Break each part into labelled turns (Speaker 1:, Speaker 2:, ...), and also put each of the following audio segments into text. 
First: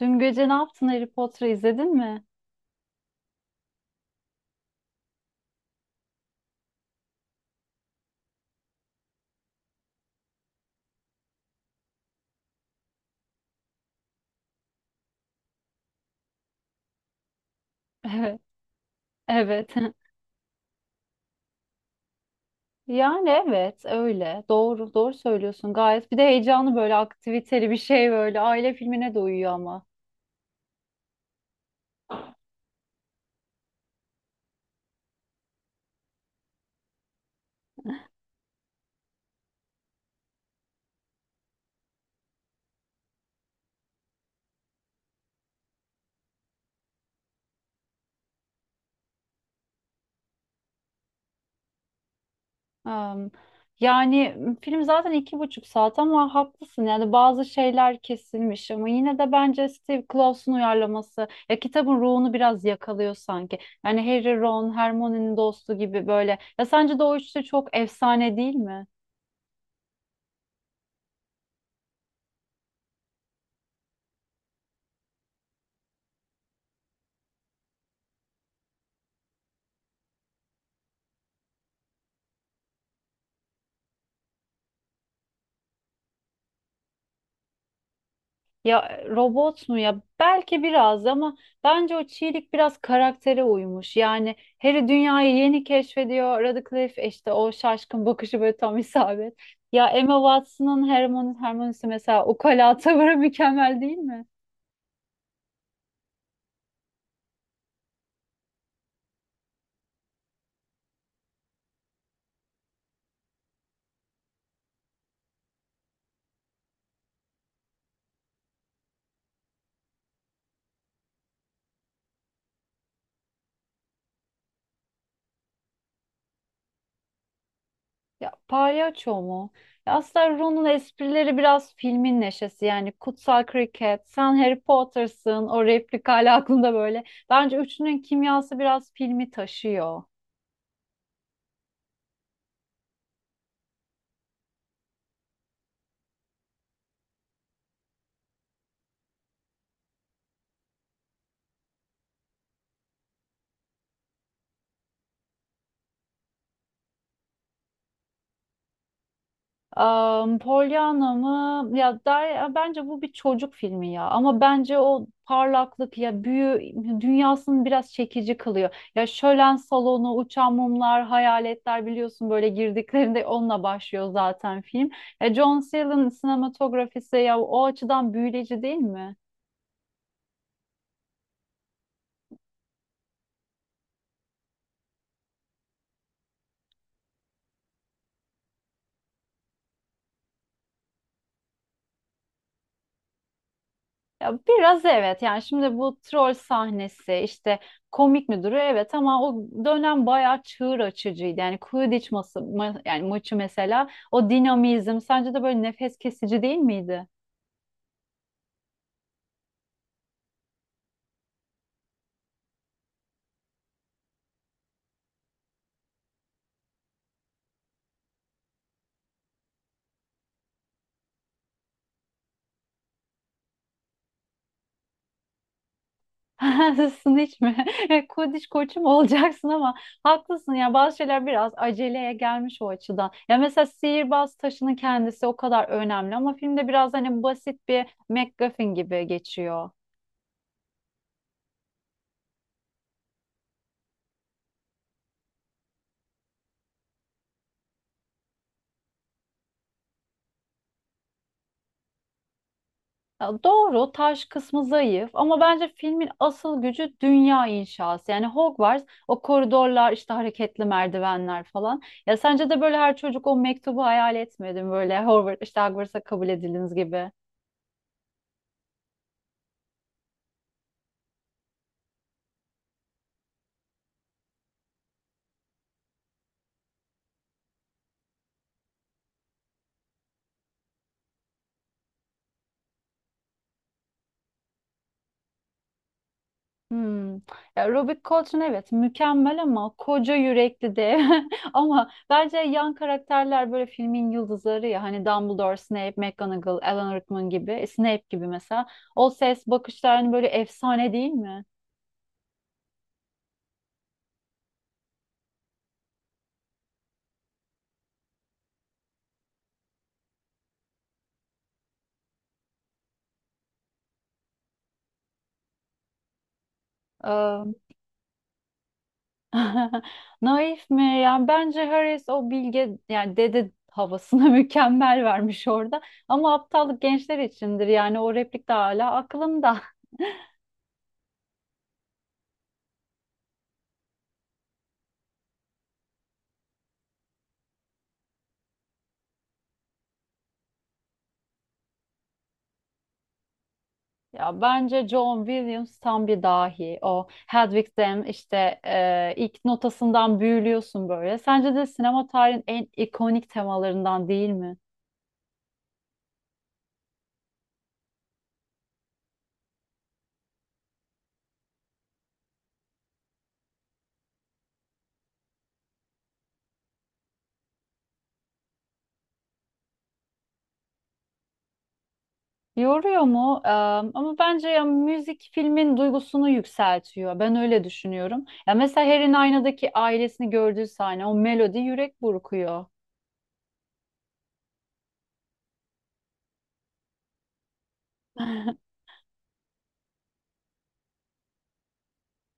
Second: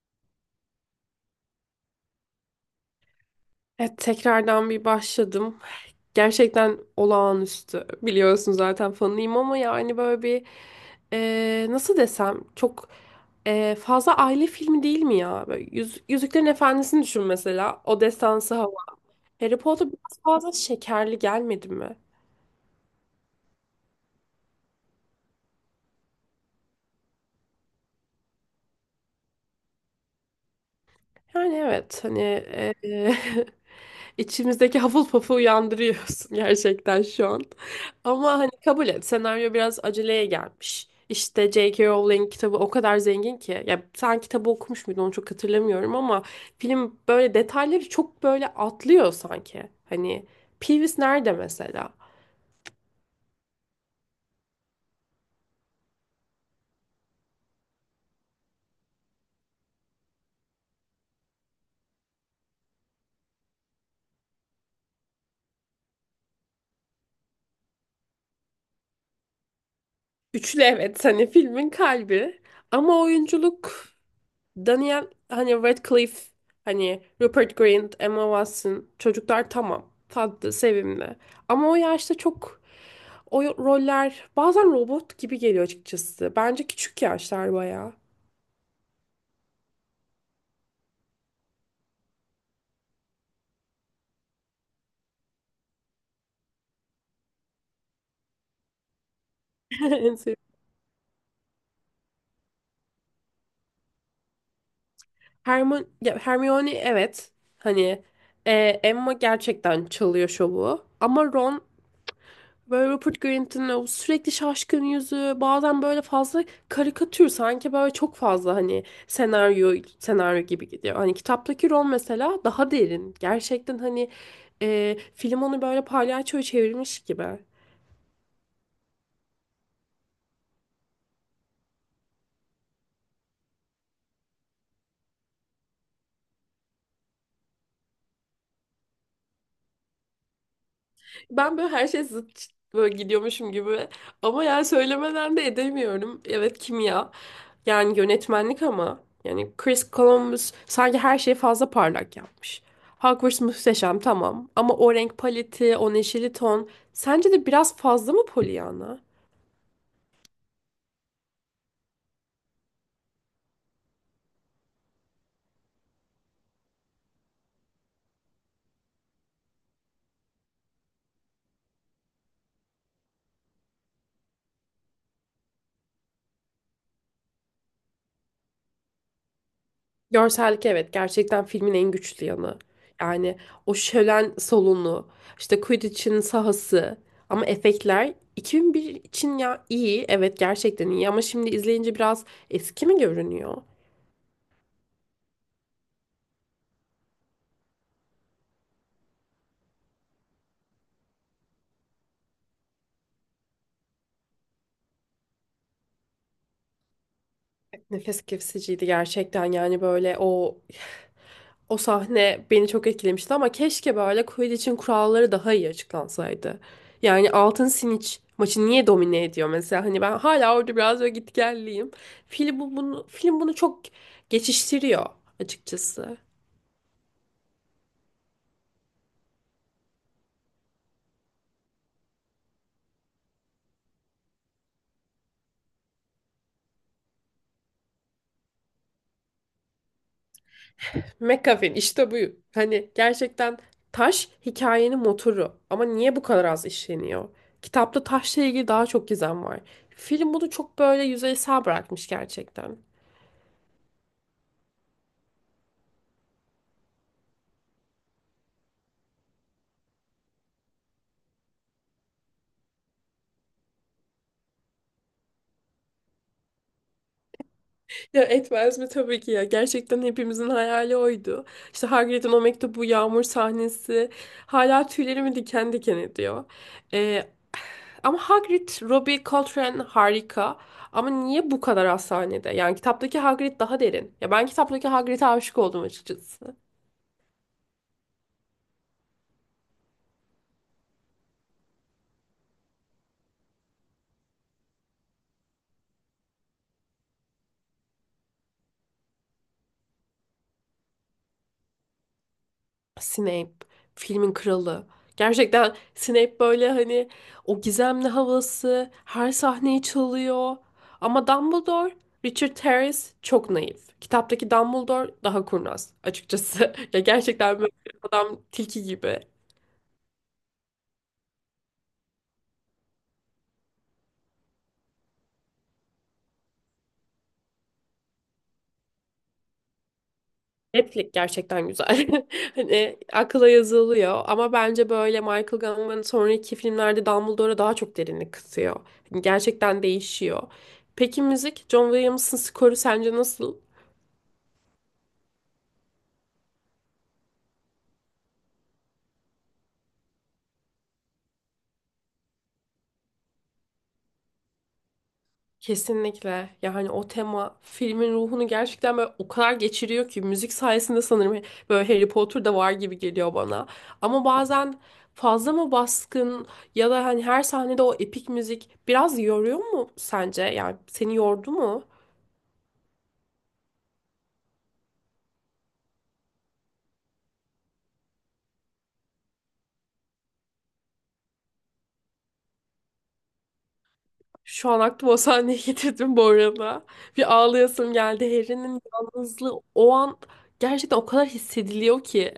Speaker 1: Dün gece ne yaptın, Harry Potter'ı izledin mi?
Speaker 2: Evet, tekrardan bir başladım. Gerçekten olağanüstü. Biliyorsun zaten fanıyım ama yani böyle bir nasıl desem çok fazla aile filmi değil mi ya? Böyle Yüzüklerin Efendisi'ni düşün mesela. O
Speaker 1: Evet.
Speaker 2: destansı hava. Harry
Speaker 1: Evet.
Speaker 2: Potter biraz fazla şekerli gelmedi mi?
Speaker 1: Yani evet öyle. Doğru söylüyorsun gayet. Bir de heyecanlı böyle aktiviteli bir şey böyle. Aile filmine de uyuyor ama.
Speaker 2: Yani evet hani içimizdeki Hufflepuff'u uyandırıyorsun gerçekten şu an. Ama hani kabul et senaryo biraz aceleye gelmiş. İşte J.K. Rowling kitabı o kadar zengin ki. Ya sen kitabı okumuş muydun onu çok hatırlamıyorum ama film böyle detayları çok böyle atlıyor sanki. Hani Peeves nerede mesela?
Speaker 1: Am, yani film zaten iki buçuk saat ama haklısın. Yani bazı şeyler kesilmiş ama yine de bence Steve Claus'un uyarlaması ya kitabın ruhunu biraz yakalıyor sanki. Yani Harry, Ron, Hermione'nin dostu gibi böyle. Ya sence de o üçlü çok efsane değil mi?
Speaker 2: Üçlü evet hani filmin kalbi ama oyunculuk Daniel hani Radcliffe hani Rupert Grint, Emma Watson çocuklar tamam tatlı sevimli ama o yaşta çok o roller bazen robot gibi geliyor açıkçası. Bence küçük yaşlar bayağı.
Speaker 1: Ya robot mu ya? Belki biraz ama bence o çiğlik biraz karaktere uymuş. Yani Harry dünyayı yeni keşfediyor. Radcliffe işte o şaşkın bakışı böyle tam isabet. Ya Emma
Speaker 2: En sevdiğim-
Speaker 1: Watson'ın Hermione'si mesela ukala tavırı mükemmel değil mi?
Speaker 2: Hermione, ya Hermione evet hani e, Emma gerçekten çalıyor şovu ama Ron böyle Rupert Grint'in o sürekli şaşkın yüzü bazen böyle fazla karikatür sanki böyle çok fazla hani senaryo gibi gidiyor. Hani kitaptaki rol mesela daha derin. Gerçekten hani film onu böyle palyaçoya çevirmiş gibi.
Speaker 1: Ya palyaço mu? Ya aslında Ron'un esprileri biraz filmin neşesi, yani kutsal kriket, sen Harry Potter'sın, o replik hala aklımda böyle. Bence üçünün kimyası biraz filmi taşıyor.
Speaker 2: Ben böyle her şey zıt böyle gidiyormuşum gibi. Ama yani söylemeden de edemiyorum. Evet, kimya. Yani yönetmenlik ama. Yani Chris Columbus sanki her şeyi fazla parlak yapmış. Hogwarts muhteşem, tamam. Ama o renk paleti, o neşeli ton. Sence de biraz fazla mı Pollyanna?
Speaker 1: Pollyanna mı? Ya der, ya bence bu bir çocuk filmi ya. Ama bence o parlaklık ya büyü dünyasını biraz çekici kılıyor. Ya şölen salonu, uçan mumlar, hayaletler, biliyorsun böyle girdiklerinde onunla başlıyor zaten film. John Sayle'ın sinematografisi ya o açıdan büyüleyici değil mi?
Speaker 2: Görsellik evet, gerçekten filmin en güçlü yanı. Yani o şölen salonu, işte Quidditch'in sahası, ama efektler 2001 için ya iyi, evet gerçekten iyi ama şimdi izleyince biraz eski mi görünüyor?
Speaker 1: Ya biraz evet, yani şimdi bu troll sahnesi işte komik mi duruyor, evet, ama o dönem bayağı çığır açıcıydı. Yani Quidditch yani maçı mesela, o dinamizm sence de böyle nefes kesici değil miydi?
Speaker 2: Nefes kesiciydi gerçekten, yani böyle o o sahne beni çok etkilemişti ama keşke böyle Quidditch'in kuralları daha iyi açıklansaydı. Yani altın Siniç maçı niye domine ediyor mesela, hani ben hala orada biraz böyle gitgelliyim. Film bunu çok geçiştiriyor açıkçası.
Speaker 1: Haklısın, hiç mi? Quidditch koçu mu olacaksın, ama haklısın ya, bazı şeyler biraz aceleye gelmiş o açıdan. Ya mesela sihirbaz taşının kendisi o kadar önemli ama filmde biraz hani basit bir MacGuffin gibi geçiyor.
Speaker 2: McAfee'in işte bu. Hani gerçekten taş hikayenin motoru. Ama niye bu kadar az işleniyor? Kitapta taşla ilgili daha çok gizem var. Film bunu çok böyle yüzeysel bırakmış gerçekten.
Speaker 1: Ya doğru, taş kısmı zayıf ama bence filmin asıl gücü dünya inşası. Yani Hogwarts, o koridorlar, işte hareketli merdivenler falan. Ya sence de böyle her çocuk o mektubu hayal etmedi? Böyle Hogwarts, işte Hogwarts'a kabul ediliniz gibi.
Speaker 2: Ya etmez mi, tabii ki ya. Gerçekten hepimizin hayali oydu. İşte Hagrid'in o mektubu, yağmur sahnesi. Hala tüylerimi diken diken ediyor. Ee, ama Hagrid, Robbie Coltrane harika. Ama niye bu kadar az sahnede? Yani kitaptaki Hagrid daha derin. Ya ben kitaptaki Hagrid'e aşık oldum açıkçası.
Speaker 1: Hmm. Ya Robert Coltrane evet mükemmel, ama koca yürekli de. Ama bence yan karakterler böyle filmin yıldızları ya. Hani Dumbledore, Snape, McGonagall, Alan Rickman gibi. Snape gibi mesela. O ses, bakışlar, hani böyle efsane değil mi?
Speaker 2: Snape filmin kralı. Gerçekten Snape böyle hani o gizemli havası her sahneyi çalıyor. Ama Dumbledore, Richard Harris çok naif. Kitaptaki Dumbledore daha kurnaz açıkçası. Ya gerçekten böyle adam tilki gibi.
Speaker 1: Naif mi? Yani bence Harris o bilge yani dede havasına mükemmel vermiş orada. Ama aptallık gençler içindir, yani o replik de hala aklımda.
Speaker 2: Netflix gerçekten güzel. Hani akıla yazılıyor ama bence böyle Michael Gambon'un sonraki filmlerde Dumbledore'a daha çok derinlik katıyor. Hani gerçekten değişiyor. Peki müzik, John Williams'ın skoru sence nasıl?
Speaker 1: Ya bence John Williams tam bir dahi. O Hedwig'den işte ilk notasından büyülüyorsun böyle. Sence de sinema tarihinin en ikonik temalarından değil mi?
Speaker 2: Kesinlikle. Ya hani o tema filmin ruhunu gerçekten böyle o kadar geçiriyor ki müzik sayesinde sanırım böyle Harry Potter'da var gibi geliyor bana. Ama bazen fazla mı baskın, ya da hani her sahnede o epik müzik biraz yoruyor mu sence? Yani seni yordu mu?
Speaker 1: Yoruyor mu? Ama bence ya müzik filmin duygusunu yükseltiyor. Ben öyle düşünüyorum. Ya mesela Harry'nin aynadaki ailesini gördüğü sahne, o melodi yürek burkuyor.
Speaker 2: Şu an aklıma o sahneyi getirdim bu arada. Bir ağlayasım geldi. Harry'nin yalnızlığı o an gerçekten o kadar hissediliyor ki.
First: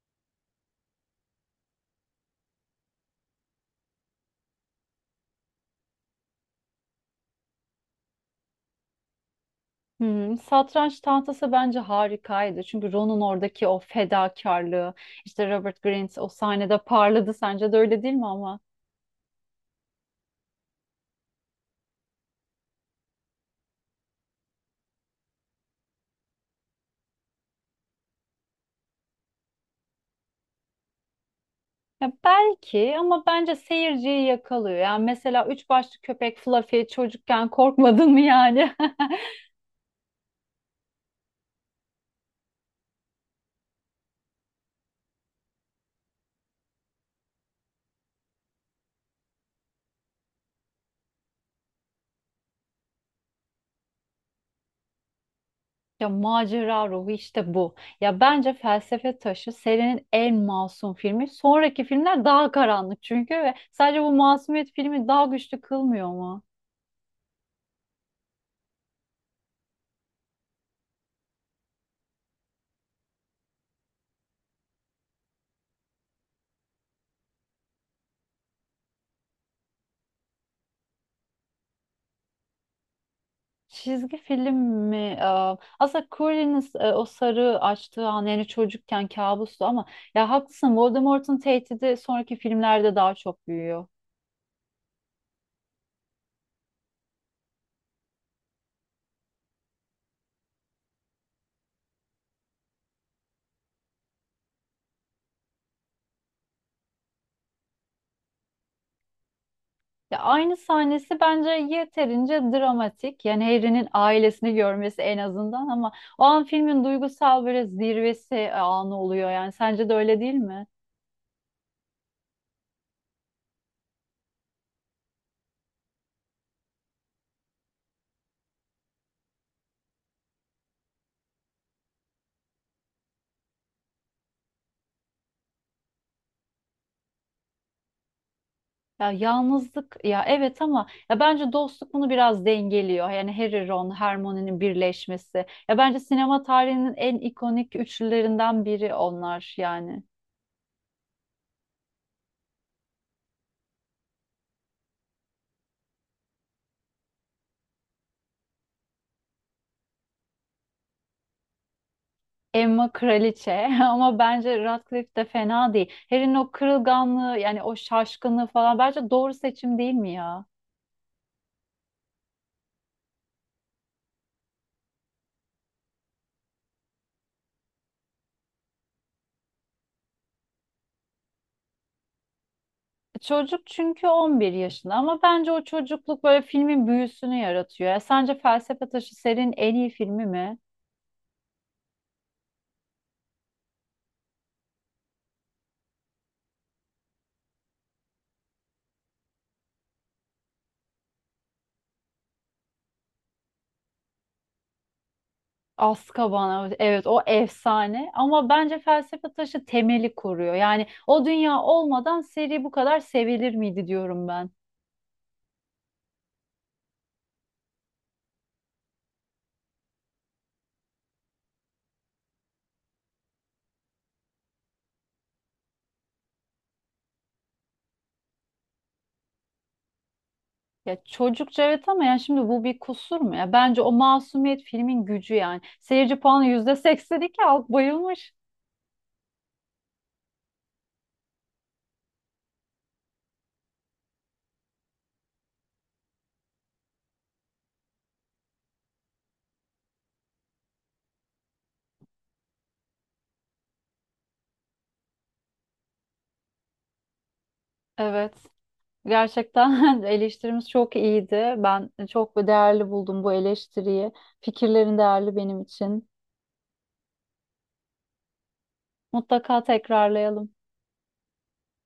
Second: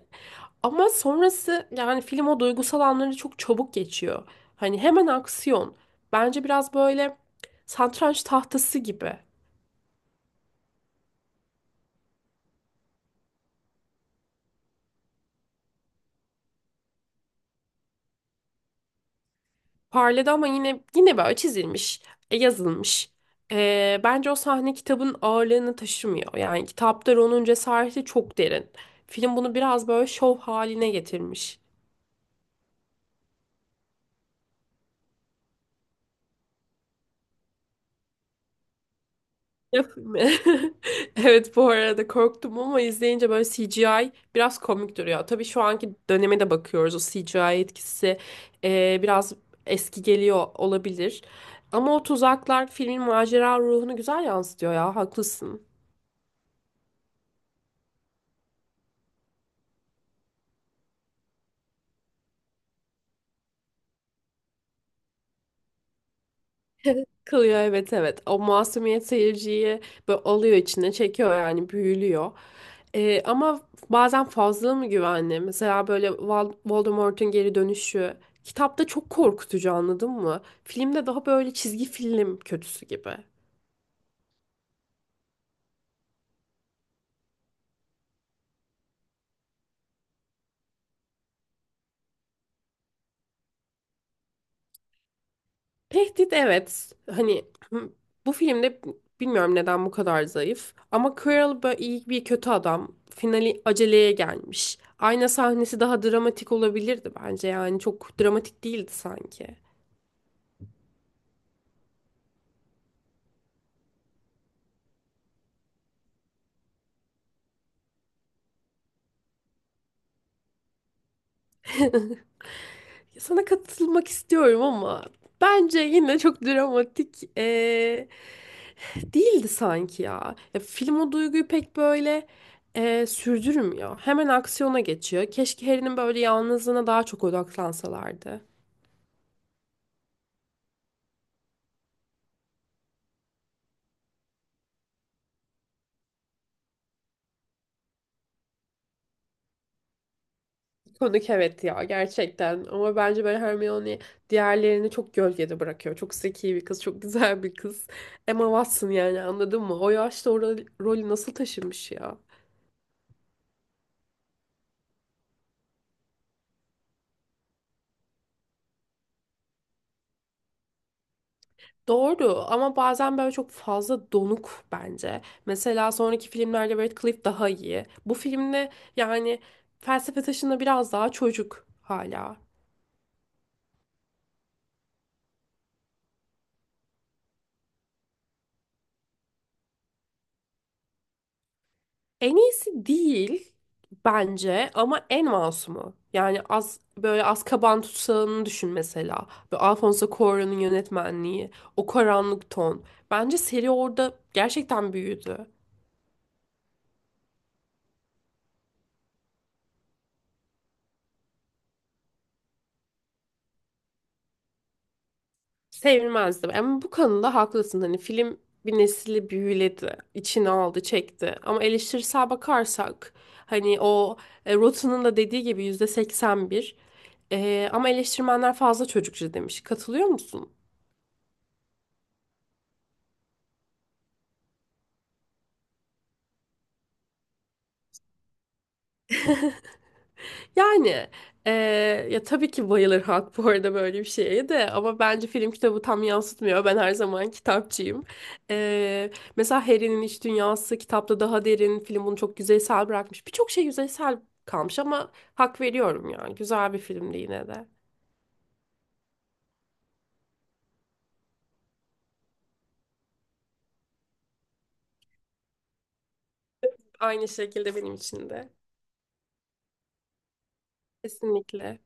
Speaker 2: Ama sonrası yani film o duygusal anları çok çabuk geçiyor. Hani hemen aksiyon. Bence biraz böyle satranç tahtası gibi.
Speaker 1: Hmm, satranç tahtası bence harikaydı. Çünkü Ron'un oradaki o fedakarlığı, işte Robert Grint o sahnede parladı. Sence de öyle değil mi ama?
Speaker 2: Parladı ama yine böyle çizilmiş, yazılmış. Bence o sahne kitabın ağırlığını taşımıyor. Yani kitapta Ron'un cesareti çok derin. Film bunu biraz böyle şov haline getirmiş.
Speaker 1: Ya belki, ama bence seyirciyi yakalıyor. Yani mesela üç başlı köpek Fluffy, çocukken korkmadın mı yani?
Speaker 2: Yapayım mı? Evet, bu arada korktum ama izleyince böyle CGI biraz komik duruyor. Tabii şu anki döneme de bakıyoruz. O CGI etkisi biraz eski geliyor olabilir. Ama o tuzaklar filmin macera ruhunu güzel yansıtıyor ya. Haklısın.
Speaker 1: Ya macera ruhu işte bu. Ya bence Felsefe Taşı serinin en masum filmi. Sonraki filmler daha karanlık çünkü, ve sadece bu masumiyet filmi daha güçlü kılmıyor mu?
Speaker 2: Kılıyor, evet evet. O masumiyet seyirciyi böyle alıyor, içine çekiyor, yani büyülüyor. Ama bazen fazla mı güvenli? Mesela böyle Voldemort'un geri dönüşü. Kitapta çok korkutucu, anladın mı? Filmde daha böyle çizgi film kötüsü gibi.
Speaker 1: Çizgi film mi? Aslında Colin'in o sarı açtığı an, yani çocukken kabustu ama ya haklısın, Voldemort'un tehdidi sonraki filmlerde daha çok büyüyor.
Speaker 2: Tehdit evet. Hani hı, bu filmde bilmiyorum neden bu kadar zayıf. Ama Quirrell böyle iyi bir kötü adam. Finali aceleye gelmiş. Ayna sahnesi daha dramatik olabilirdi bence. Yani çok dramatik değildi sanki.
Speaker 1: Ya aynı sahnesi bence yeterince dramatik. Yani Harry'nin ailesini görmesi en azından, ama o an filmin duygusal böyle zirvesi anı oluyor. Yani sence de öyle değil mi?
Speaker 2: Sana katılmak istiyorum ama bence yine çok dramatik, değildi sanki ya. Ya film o duyguyu pek böyle sürdürmüyor. Hemen aksiyona geçiyor. Keşke Harry'nin böyle yalnızlığına daha çok odaklansalardı.
Speaker 1: Ya yalnızlık ya evet, ama ya bence dostluk bunu biraz dengeliyor. Yani Harry, Ron, Hermione'nin birleşmesi. Ya bence sinema tarihinin en ikonik üçlülerinden biri onlar yani.
Speaker 2: Konuk evet ya, gerçekten. Ama bence böyle Hermione diğerlerini çok gölgede bırakıyor. Çok zeki bir kız, çok güzel bir kız. Emma Watson yani, anladın mı? O yaşta o rolü nasıl taşımış ya?
Speaker 1: Emma kraliçe ama bence Radcliffe de fena değil. Harry'nin o kırılganlığı yani o şaşkınlığı falan bence doğru seçim değil mi ya?
Speaker 2: Doğru, ama bazen böyle çok fazla donuk bence. Mesela sonraki filmlerde Radcliffe daha iyi. Bu filmde yani felsefe taşında biraz daha çocuk hala.
Speaker 1: Çocuk çünkü 11 yaşında ama bence o çocukluk böyle filmin büyüsünü yaratıyor. Ya sence Felsefe Taşı serinin en iyi filmi mi?
Speaker 2: En iyisi değil bence ama en masumu. Yani az böyle Azkaban tutsağını düşün mesela. Böyle Alfonso Cuarón'un yönetmenliği, o karanlık ton. Bence seri orada gerçekten büyüdü.
Speaker 1: Azkaban evet o efsane, ama bence Felsefe Taşı temeli koruyor. Yani o dünya olmadan seri bu kadar sevilir miydi diyorum ben.
Speaker 2: Sevilmezdim. Ama bu konuda haklısın. Hani film bir nesli büyüledi, içine aldı, çekti. Ama eleştirisel bakarsak hani o Rotten'ın da dediği gibi %81. Ama eleştirmenler fazla çocukça demiş. Katılıyor musun?
Speaker 1: Ya çocukça evet, ama yani şimdi bu bir kusur mu ya? Bence o masumiyet filmin gücü yani. Seyirci puanı %82, halk bayılmış.
Speaker 2: Yani eee, ya tabii ki bayılır halk bu arada böyle bir şeye de, ama bence film kitabı tam yansıtmıyor. Ben her zaman kitapçıyım. Eee, mesela Harry'nin iç dünyası kitapta daha derin. Film bunu çok yüzeysel bırakmış. Birçok şey yüzeysel kalmış ama hak veriyorum yani. Güzel bir filmdi yine de.
Speaker 1: Evet. Gerçekten eleştirimiz çok iyiydi. Ben çok değerli buldum bu eleştiriyi. Fikirlerin değerli benim için.
Speaker 2: Aynı şekilde benim için de.
Speaker 1: Mutlaka tekrarlayalım.
Speaker 2: Kesinlikle.